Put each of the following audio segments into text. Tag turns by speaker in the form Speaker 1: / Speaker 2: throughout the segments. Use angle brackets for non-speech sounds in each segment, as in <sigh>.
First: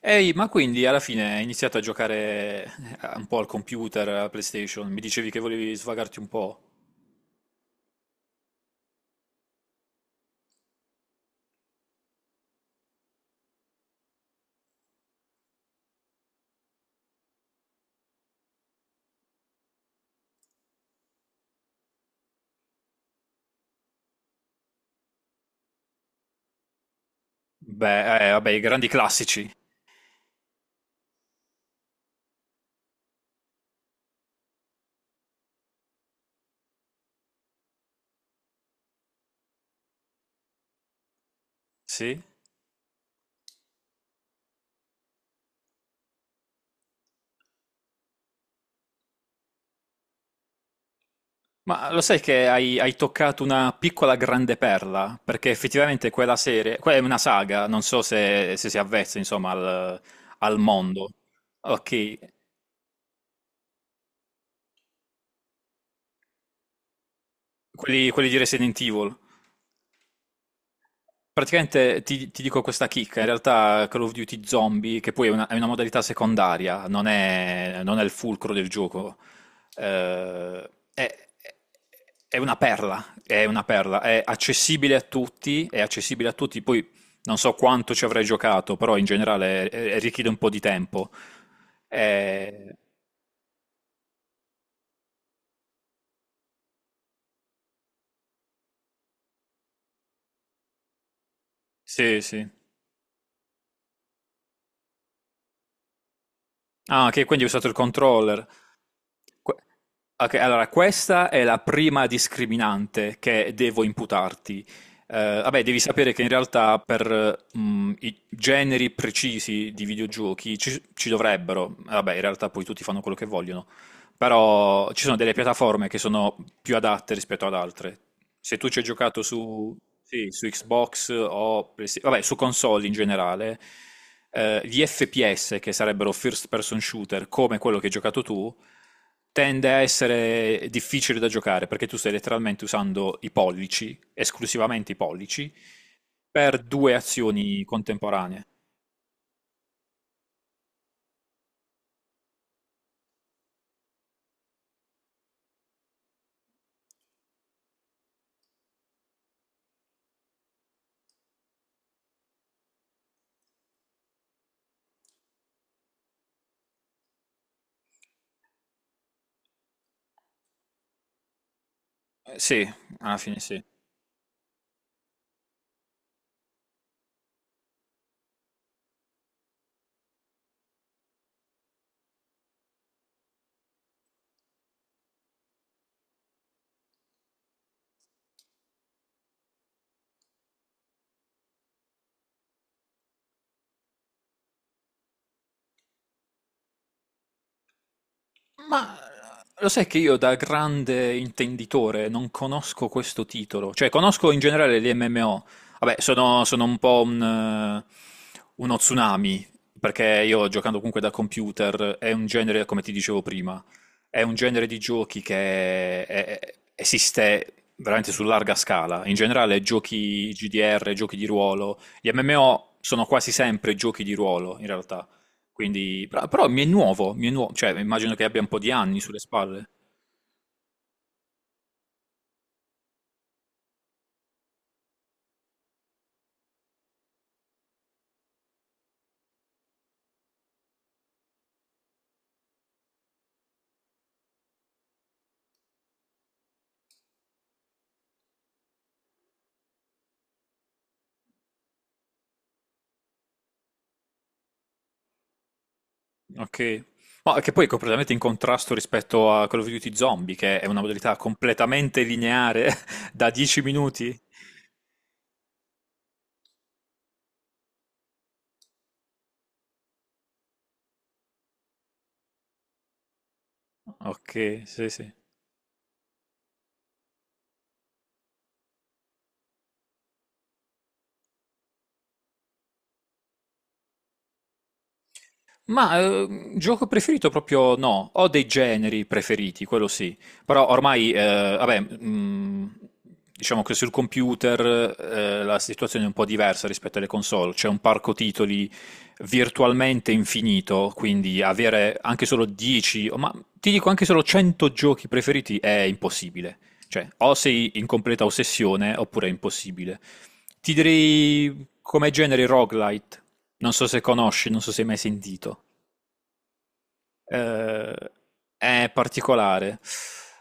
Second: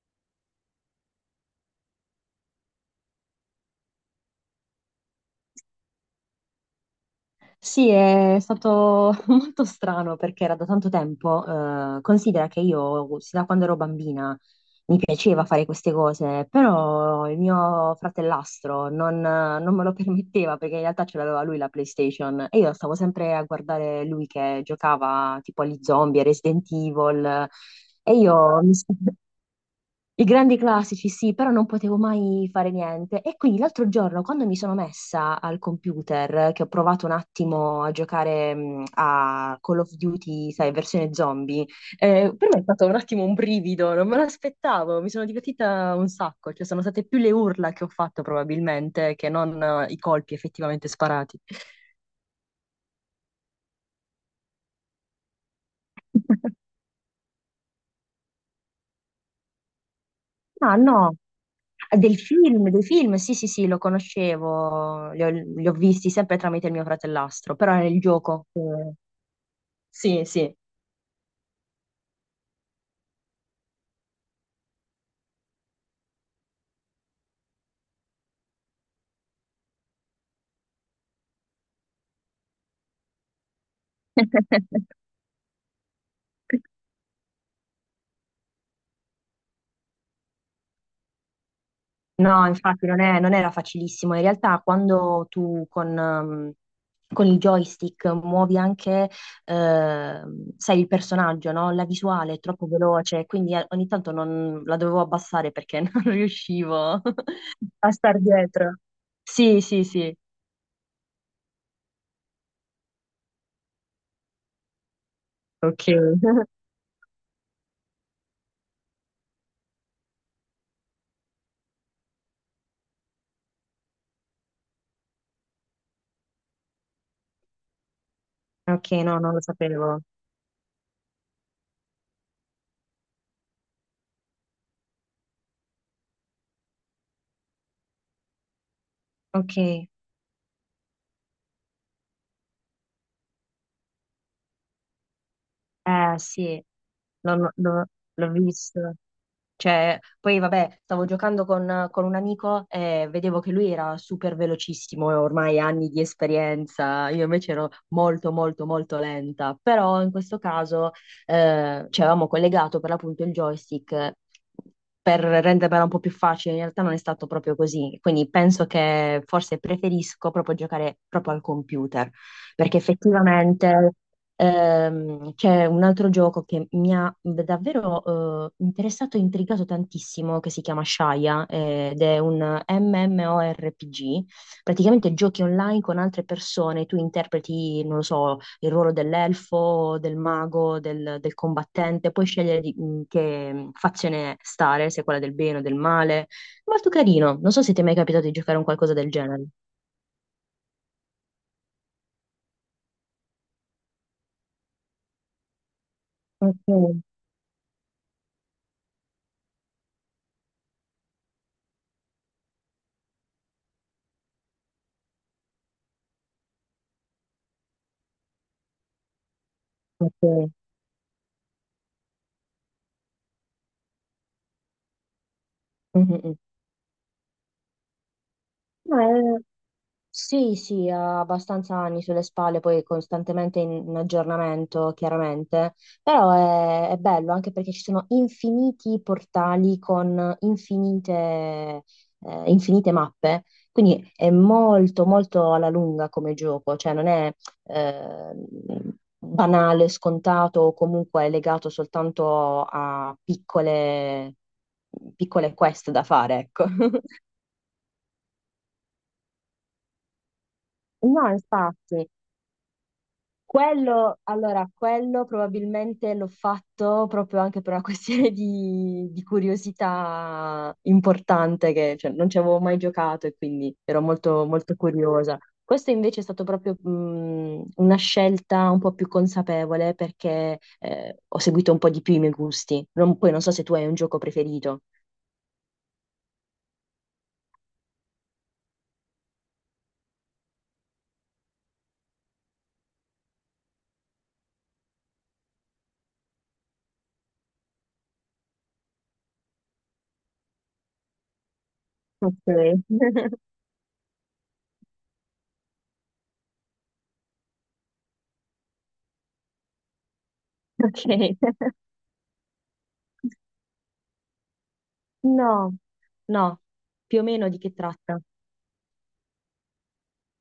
Speaker 1: Ehi, ma quindi alla fine hai iniziato a giocare un po' al computer, alla PlayStation? Mi dicevi che volevi svagarti un po'?
Speaker 2: Sì, è stato <laughs> molto strano perché era da tanto tempo. Considera che io, sin da quando ero bambina, mi piaceva fare queste cose, però il mio fratellastro non me lo <laughs> permetteva perché in realtà ce l'aveva lui la PlayStation e io stavo sempre a guardare lui che giocava tipo agli zombie, a Resident Evil
Speaker 1: Beh,
Speaker 2: e
Speaker 1: vabbè, i
Speaker 2: io mi,
Speaker 1: grandi
Speaker 2: <laughs>
Speaker 1: classici,
Speaker 2: i grandi classici, sì, però non potevo mai fare niente. E quindi l'altro giorno, quando mi sono messa al computer, che ho provato un attimo a giocare a Call of Duty, sai, versione zombie,
Speaker 1: sì?
Speaker 2: per me è stato un attimo un brivido, non me l'aspettavo, mi sono divertita un sacco, cioè sono state più le urla che ho fatto probabilmente che non i colpi effettivamente sparati.
Speaker 1: Ma lo sai che hai toccato una piccola grande perla? Perché effettivamente quella
Speaker 2: <laughs>
Speaker 1: serie, quella è una saga, non so se si avvezza, insomma, al
Speaker 2: Ah,
Speaker 1: mondo.
Speaker 2: no. Del
Speaker 1: Ok,
Speaker 2: film, dei film, sì, sì, sì, lo conoscevo, li ho visti sempre tramite il mio fratellastro, però era il
Speaker 1: quelli di
Speaker 2: gioco.
Speaker 1: Resident Evil.
Speaker 2: Sì, sì.
Speaker 1: Praticamente ti dico questa chicca, in realtà Call of Duty Zombie, che poi è una modalità secondaria, non è il fulcro del gioco, eh, è, è una perla, è una perla, è accessibile a
Speaker 2: <laughs>
Speaker 1: tutti, è accessibile a tutti, poi non so quanto ci avrei giocato, però in generale richiede un po' di tempo.
Speaker 2: No,
Speaker 1: Eh,
Speaker 2: infatti non era facilissimo. In realtà quando tu con, con il joystick muovi anche, sai, il personaggio, no? La
Speaker 1: sì,
Speaker 2: visuale è
Speaker 1: sì.
Speaker 2: troppo veloce, quindi ogni tanto non, la dovevo abbassare perché <laughs> non riuscivo
Speaker 1: Ah, ok, quindi hai usato il
Speaker 2: a star
Speaker 1: controller.
Speaker 2: dietro.
Speaker 1: Que-
Speaker 2: Sì, sì, sì.
Speaker 1: ok, allora questa è la prima discriminante che devo imputarti. Vabbè, devi
Speaker 2: Ok.
Speaker 1: sapere che in
Speaker 2: <laughs>
Speaker 1: realtà per i generi precisi di videogiochi ci dovrebbero, vabbè, in realtà poi tutti fanno quello che vogliono, però ci sono delle piattaforme che sono più adatte rispetto ad altre. Se tu ci hai
Speaker 2: Ok, no,
Speaker 1: giocato
Speaker 2: non lo
Speaker 1: su,
Speaker 2: sapevo.
Speaker 1: sì, su Xbox o vabbè, su console in generale, gli FPS, che sarebbero first person shooter, come quello che hai giocato tu,
Speaker 2: Ok,
Speaker 1: tende a
Speaker 2: eh
Speaker 1: essere difficile da giocare perché tu stai letteralmente usando i pollici, esclusivamente i pollici, per
Speaker 2: sì,
Speaker 1: due
Speaker 2: l'ho
Speaker 1: azioni
Speaker 2: l'ho- l'ho
Speaker 1: contemporanee.
Speaker 2: visto. Cioè, poi vabbè, stavo giocando con un amico e vedevo che lui era super velocissimo e ormai anni di esperienza, io invece ero molto molto molto lenta, però in questo caso ci avevamo collegato per l'appunto il joystick per rendermela un po' più facile, in realtà non è stato proprio così, quindi penso che forse preferisco proprio giocare proprio al computer,
Speaker 1: Sì,
Speaker 2: perché
Speaker 1: alla fine sì.
Speaker 2: effettivamente... c'è un altro gioco che mi ha davvero interessato e intrigato tantissimo, che si chiama Shaya, ed è un MMORPG. Praticamente giochi online con altre persone, tu interpreti, non lo so, il ruolo dell'elfo, del mago, del, del combattente, puoi in che fazione stare, se quella del bene o del male. Molto carino, non so se ti è mai capitato di giocare a un
Speaker 1: Ma
Speaker 2: qualcosa del
Speaker 1: ah,
Speaker 2: genere.
Speaker 1: lo sai che io da grande intenditore non conosco questo titolo, cioè conosco in generale gli MMO, vabbè sono un
Speaker 2: Ok,
Speaker 1: po' uno tsunami, perché io giocando comunque da computer è un genere, come ti dicevo prima, è un genere di giochi che esiste veramente su larga scala, in generale giochi
Speaker 2: ok.
Speaker 1: GDR, giochi di ruolo, gli MMO sono quasi sempre giochi di ruolo in realtà. Quindi, però,
Speaker 2: Mhm.
Speaker 1: però mi è nuovo, cioè immagino che abbia un po' di anni sulle spalle.
Speaker 2: Sì, sì, ha abbastanza anni sulle spalle, poi costantemente in, in aggiornamento, chiaramente, però è bello anche perché ci sono infiniti portali con infinite, infinite mappe, quindi è molto, molto alla lunga come gioco, cioè non è eh, banale, scontato o comunque legato soltanto a piccole, piccole quest da fare, ecco.
Speaker 1: Ok.
Speaker 2: <laughs>
Speaker 1: Ma che poi è completamente in contrasto rispetto a Call of Duty Zombie, che è una modalità
Speaker 2: No,
Speaker 1: completamente
Speaker 2: infatti.
Speaker 1: lineare <laughs> da 10 minuti.
Speaker 2: Quello, allora, quello probabilmente l'ho fatto proprio anche per una <laughs> questione di curiosità importante, che cioè, non ci avevo mai giocato e quindi ero molto,
Speaker 1: Ok,
Speaker 2: molto
Speaker 1: sì, sì.
Speaker 2: curiosa. Questo invece è stato proprio una scelta un po' più consapevole perché ho seguito un po' di più i miei gusti. Poi non so se tu hai un gioco preferito.
Speaker 1: Ma gioco preferito proprio no, ho dei generi preferiti, quello sì, però ormai, vabbè, diciamo che sul computer la situazione è un po' diversa rispetto alle console, c'è un parco titoli virtualmente infinito, quindi avere anche
Speaker 2: Ok.
Speaker 1: solo 10, o ma
Speaker 2: <laughs>
Speaker 1: ti dico anche solo 100 giochi preferiti è impossibile, cioè o sei in completa ossessione oppure è impossibile. Ti
Speaker 2: Ok.
Speaker 1: direi come genere roguelite. Non so se conosci, non so se hai mai sentito.
Speaker 2: No, no, più o meno di che
Speaker 1: Eh,
Speaker 2: tratta?
Speaker 1: è particolare.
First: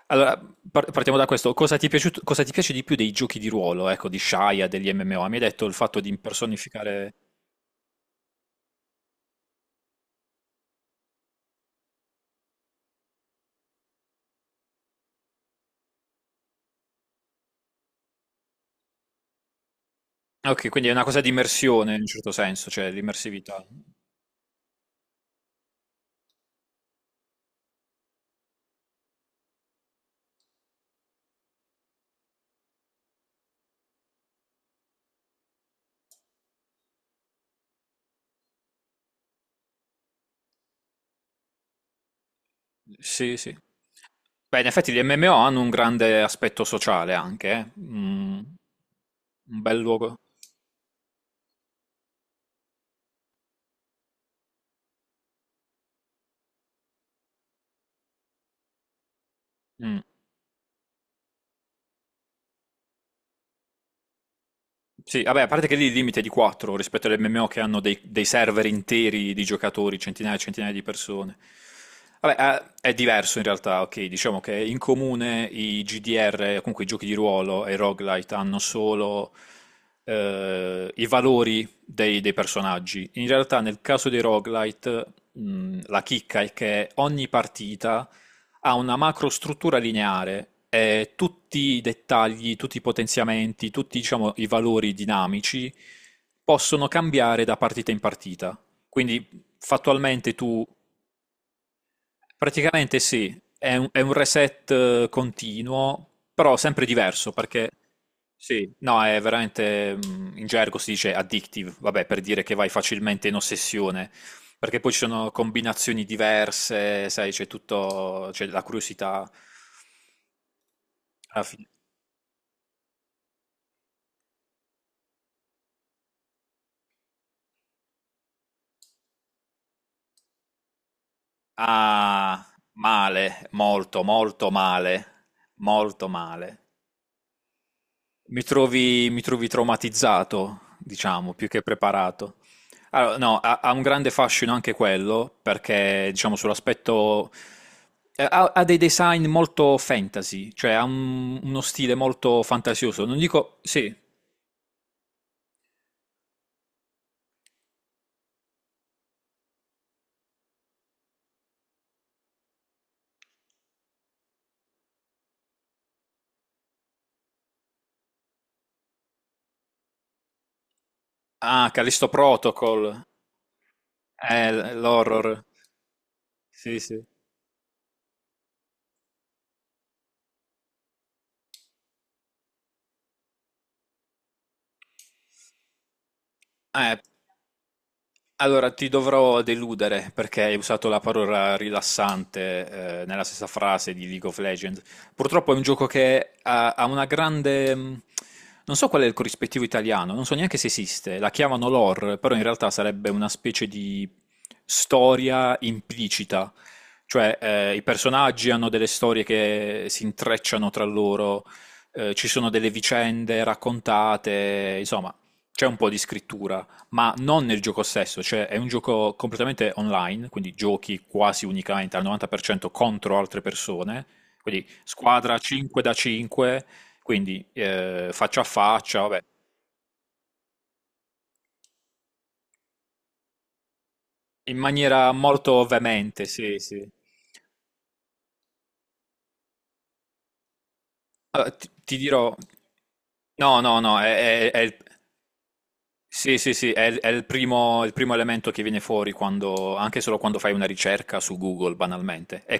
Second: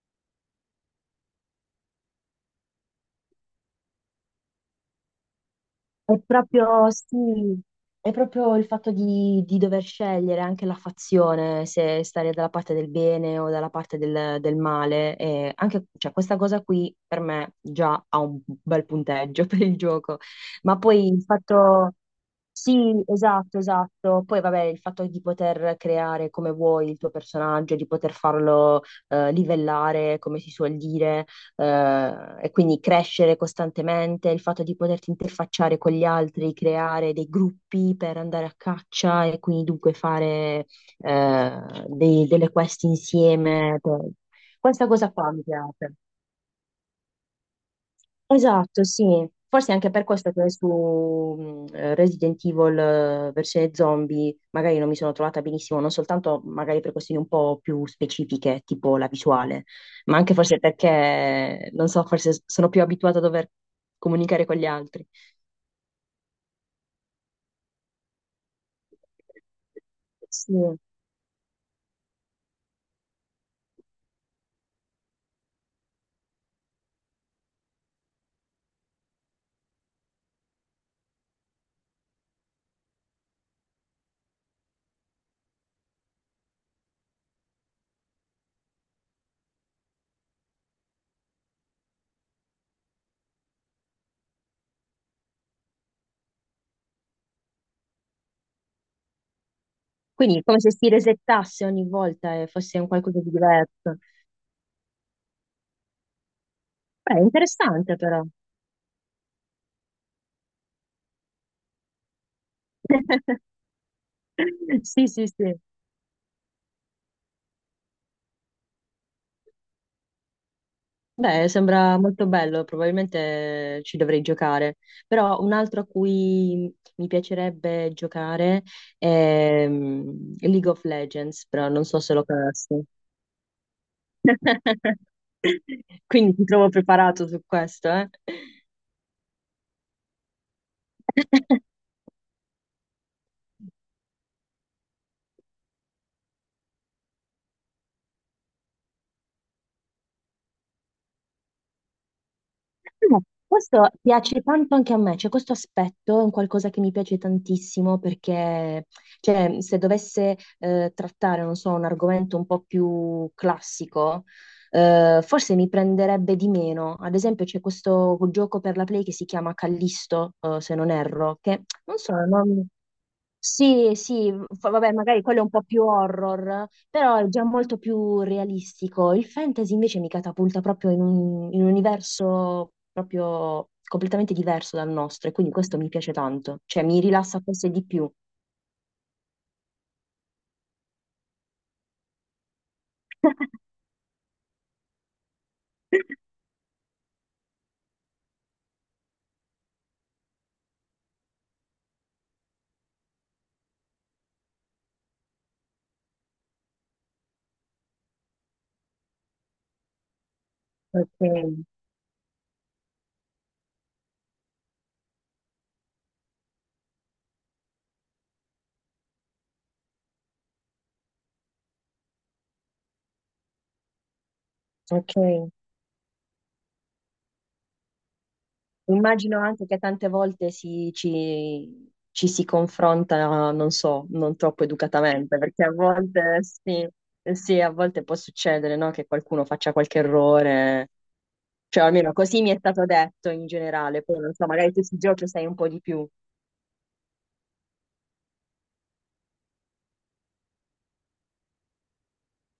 Speaker 1: Allora, partiamo da questo. Cosa ti piace di più dei giochi di ruolo, ecco, di Shaya, degli MMO? Mi hai detto il fatto di
Speaker 2: È proprio,
Speaker 1: impersonificare...
Speaker 2: sì, è proprio il fatto di dover scegliere anche la fazione, se stare dalla parte del bene o dalla parte del, del male. E anche, cioè, questa cosa qui per me già ha un bel punteggio <laughs> per il gioco.
Speaker 1: Ah, ok,
Speaker 2: Ma
Speaker 1: quindi è una
Speaker 2: poi
Speaker 1: cosa
Speaker 2: il
Speaker 1: di
Speaker 2: fatto...
Speaker 1: immersione in un certo senso, cioè
Speaker 2: Sì, esatto,
Speaker 1: l'immersività.
Speaker 2: esatto. Poi vabbè, il fatto di poter creare come vuoi il tuo personaggio, di poter farlo livellare, come si suol dire, e quindi crescere costantemente, il fatto di poterti interfacciare con gli altri, creare dei gruppi per andare a caccia e quindi dunque fare eh, delle quest
Speaker 1: Sì, sì.
Speaker 2: insieme.
Speaker 1: Beh, in
Speaker 2: Questa
Speaker 1: effetti gli
Speaker 2: cosa qua
Speaker 1: MMO
Speaker 2: mi
Speaker 1: hanno un
Speaker 2: piace.
Speaker 1: grande aspetto sociale anche, eh. Mm,
Speaker 2: Esatto, sì.
Speaker 1: un
Speaker 2: Forse è
Speaker 1: bel
Speaker 2: anche per
Speaker 1: luogo.
Speaker 2: questo che su Resident Evil versione zombie magari non mi sono trovata benissimo, non soltanto magari per questioni un po' più specifiche, tipo la visuale,
Speaker 1: Mm.
Speaker 2: ma anche forse perché, non so, forse sono più abituata a dover comunicare con gli altri.
Speaker 1: Sì, vabbè, a parte che lì il limite è di 4 rispetto alle MMO che hanno dei server interi di giocatori, centinaia e centinaia
Speaker 2: Sì.
Speaker 1: di persone. Vabbè, è diverso in realtà, ok, diciamo che in comune i GDR, comunque i giochi di ruolo e i roguelite hanno solo i valori dei personaggi. In realtà nel caso dei roguelite, la chicca è che ogni partita ha una macrostruttura lineare e tutti i dettagli, tutti i potenziamenti, tutti, diciamo, i valori dinamici possono cambiare da partita in partita. Quindi fattualmente
Speaker 2: Quindi come
Speaker 1: tu.
Speaker 2: se si resettasse ogni volta e fosse un
Speaker 1: Praticamente
Speaker 2: qualcosa di
Speaker 1: sì, è un,
Speaker 2: diverso.
Speaker 1: è un reset continuo, però sempre
Speaker 2: Beh,
Speaker 1: diverso perché
Speaker 2: interessante però.
Speaker 1: sì, no, è veramente in gergo si dice addictive, vabbè, per dire che vai facilmente in
Speaker 2: <laughs>
Speaker 1: ossessione, perché poi ci
Speaker 2: Sì, sì,
Speaker 1: sono
Speaker 2: sì.
Speaker 1: combinazioni diverse, sai, c'è tutto, c'è la curiosità alla
Speaker 2: Beh,
Speaker 1: fine.
Speaker 2: sembra molto bello, probabilmente ci dovrei giocare, però un altro a cui mi piacerebbe giocare è League of Legends, però non so se lo
Speaker 1: Ah,
Speaker 2: conosco.
Speaker 1: male, molto, molto
Speaker 2: <laughs>
Speaker 1: male, molto
Speaker 2: Quindi ti
Speaker 1: male.
Speaker 2: trovo preparato su questo, eh?
Speaker 1: Mi trovi traumatizzato, diciamo, più che
Speaker 2: <laughs>
Speaker 1: preparato. Allora, no, ha un grande fascino anche quello, perché diciamo sull'aspetto... Ha dei design molto fantasy, cioè ha uno stile molto fantasioso. Non
Speaker 2: No,
Speaker 1: dico...
Speaker 2: questo
Speaker 1: Sì.
Speaker 2: piace tanto anche a me, cioè questo aspetto è un qualcosa che mi piace tantissimo perché cioè, se dovesse trattare, non so, un argomento un po' più classico, forse mi prenderebbe di meno. Ad esempio c'è questo gioco per la Play che si chiama Callisto, se non erro, che
Speaker 1: Ah,
Speaker 2: non
Speaker 1: Callisto
Speaker 2: so,
Speaker 1: Protocol.
Speaker 2: sì, sì, vabbè, magari
Speaker 1: L'horror.
Speaker 2: quello è un po' più horror,
Speaker 1: Sì, sì.
Speaker 2: però è già molto più realistico. Il fantasy invece mi catapulta proprio in un universo proprio completamente diverso dal nostro e quindi questo mi piace tanto, cioè
Speaker 1: Eh,
Speaker 2: mi rilassa forse di più.
Speaker 1: Allora, ti dovrò deludere perché hai usato la parola rilassante, nella stessa
Speaker 2: <laughs>
Speaker 1: frase di League of Legends. Purtroppo è un gioco che ha una grande... Non so qual è il corrispettivo italiano, non so neanche se esiste. La chiamano lore, però in realtà sarebbe una specie di storia implicita. Cioè, i personaggi hanno delle storie che si intrecciano tra loro,
Speaker 2: Ok,
Speaker 1: ci sono delle vicende raccontate, insomma, c'è un po' di scrittura ma non nel gioco stesso, cioè è un gioco completamente online, quindi giochi quasi unicamente al 90% contro altre persone, quindi
Speaker 2: ok.
Speaker 1: squadra 5 da 5, quindi faccia a faccia, vabbè,
Speaker 2: Immagino anche che tante volte ci, ci si confronta, non so, non
Speaker 1: in
Speaker 2: troppo
Speaker 1: maniera
Speaker 2: educatamente,
Speaker 1: molto
Speaker 2: perché a
Speaker 1: veemente,
Speaker 2: volte
Speaker 1: sì,
Speaker 2: sì,
Speaker 1: sì.
Speaker 2: sì, a volte può succedere, no, che qualcuno faccia qualche errore.
Speaker 1: Allora, ti,
Speaker 2: Cioè,
Speaker 1: ti
Speaker 2: almeno
Speaker 1: dirò,
Speaker 2: così mi è stato detto in
Speaker 1: no, no, no,
Speaker 2: generale. Poi non so,
Speaker 1: è
Speaker 2: magari
Speaker 1: il.
Speaker 2: tu sui giochi sai un po' di più.
Speaker 1: Sì, sì, sì, è il primo, elemento che viene fuori anche solo quando fai una ricerca su Google, banalmente. È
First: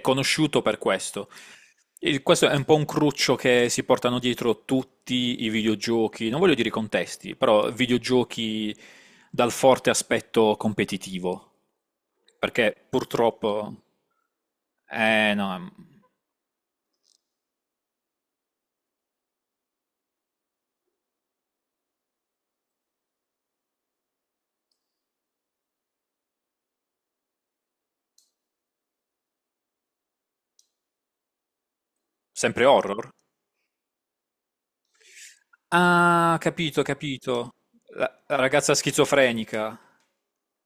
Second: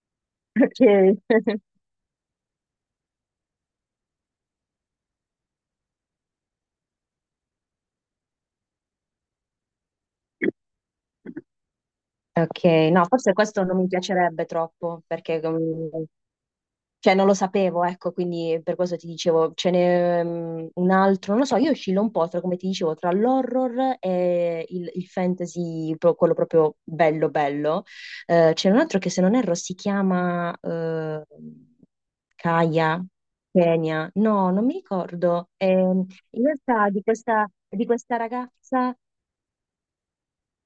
Speaker 2: <laughs>
Speaker 1: conosciuto per questo.
Speaker 2: Ok.
Speaker 1: Questo è un po' un cruccio che si portano dietro tutti i videogiochi, non voglio dire contesti, però videogiochi dal forte aspetto
Speaker 2: <laughs>
Speaker 1: competitivo.
Speaker 2: Ok,
Speaker 1: Perché
Speaker 2: no, forse questo
Speaker 1: purtroppo...
Speaker 2: non mi piacerebbe troppo,
Speaker 1: Eh
Speaker 2: perché
Speaker 1: no,
Speaker 2: cioè non lo sapevo, ecco, quindi per questo ti dicevo, ce n'è un altro, non lo so, io oscillo un po' tra, come ti dicevo, tra l'horror e il fantasy, quello proprio bello bello. C'è un altro che se non erro si chiama
Speaker 1: sempre
Speaker 2: Kaya,
Speaker 1: horror?
Speaker 2: Kenya, no, non mi ricordo.
Speaker 1: Ah,
Speaker 2: In
Speaker 1: capito,
Speaker 2: realtà
Speaker 1: capito.
Speaker 2: di
Speaker 1: La,
Speaker 2: questa
Speaker 1: la ragazza
Speaker 2: ragazza
Speaker 1: schizofrenica.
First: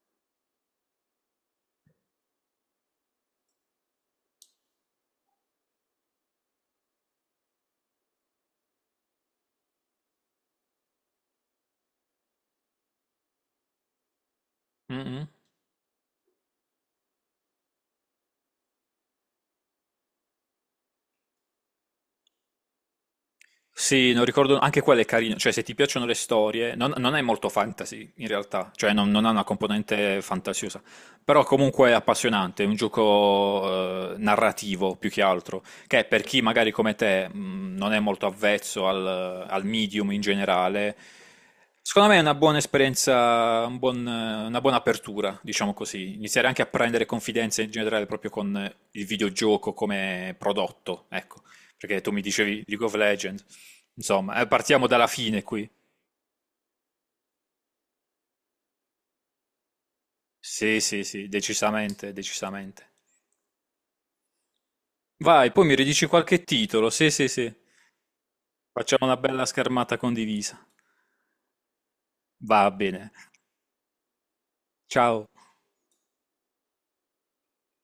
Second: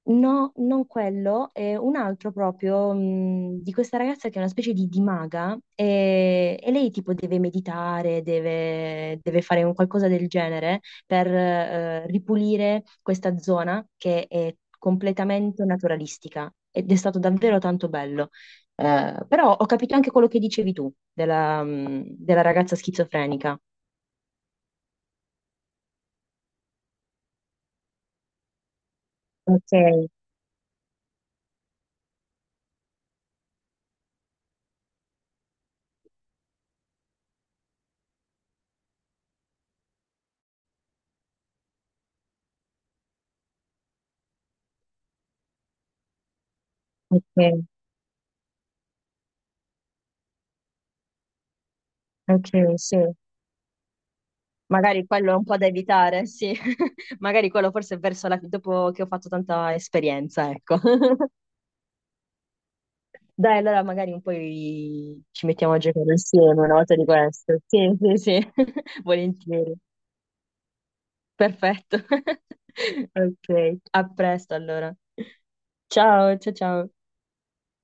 Speaker 2: no, non quello, è un altro proprio di questa ragazza che è una specie di maga e lei tipo deve meditare, deve, deve fare un qualcosa del genere per ripulire questa zona che è
Speaker 1: Mm, mm.
Speaker 2: completamente naturalistica ed è stato davvero tanto bello. Però ho capito anche quello che dicevi tu della, della ragazza schizofrenica.
Speaker 1: Sì, non ricordo, anche quella è carina, cioè se ti piacciono le storie, non è molto fantasy in realtà, cioè non ha una
Speaker 2: Ok,
Speaker 1: componente fantasiosa, però comunque è appassionante, è un gioco narrativo più che altro, che per chi magari come te non è molto avvezzo al medium in generale, secondo me è una buona esperienza, una buona apertura, diciamo così, iniziare anche a prendere confidenza
Speaker 2: ok,
Speaker 1: in generale proprio con il videogioco come prodotto, ecco, perché tu mi dicevi
Speaker 2: ok,
Speaker 1: League of
Speaker 2: sì.
Speaker 1: Legends. Insomma, partiamo
Speaker 2: Magari
Speaker 1: dalla
Speaker 2: quello è
Speaker 1: fine
Speaker 2: un po' da
Speaker 1: qui.
Speaker 2: evitare, sì. <laughs> Magari quello forse è verso la... dopo che ho fatto tanta esperienza,
Speaker 1: Sì,
Speaker 2: ecco.
Speaker 1: sì, sì,
Speaker 2: <laughs>
Speaker 1: decisamente, decisamente.
Speaker 2: Dai, allora magari un po' ci
Speaker 1: Vai, poi mi
Speaker 2: mettiamo a
Speaker 1: ridici
Speaker 2: giocare
Speaker 1: qualche
Speaker 2: insieme una
Speaker 1: titolo.
Speaker 2: volta di
Speaker 1: Sì, sì, sì.
Speaker 2: questo. Sì, sì, sì, <laughs>
Speaker 1: Facciamo una bella
Speaker 2: volentieri.
Speaker 1: schermata condivisa.
Speaker 2: Perfetto. <laughs>
Speaker 1: Va bene.
Speaker 2: Ok, a presto allora.
Speaker 1: Ciao.
Speaker 2: Ciao, ciao, ciao.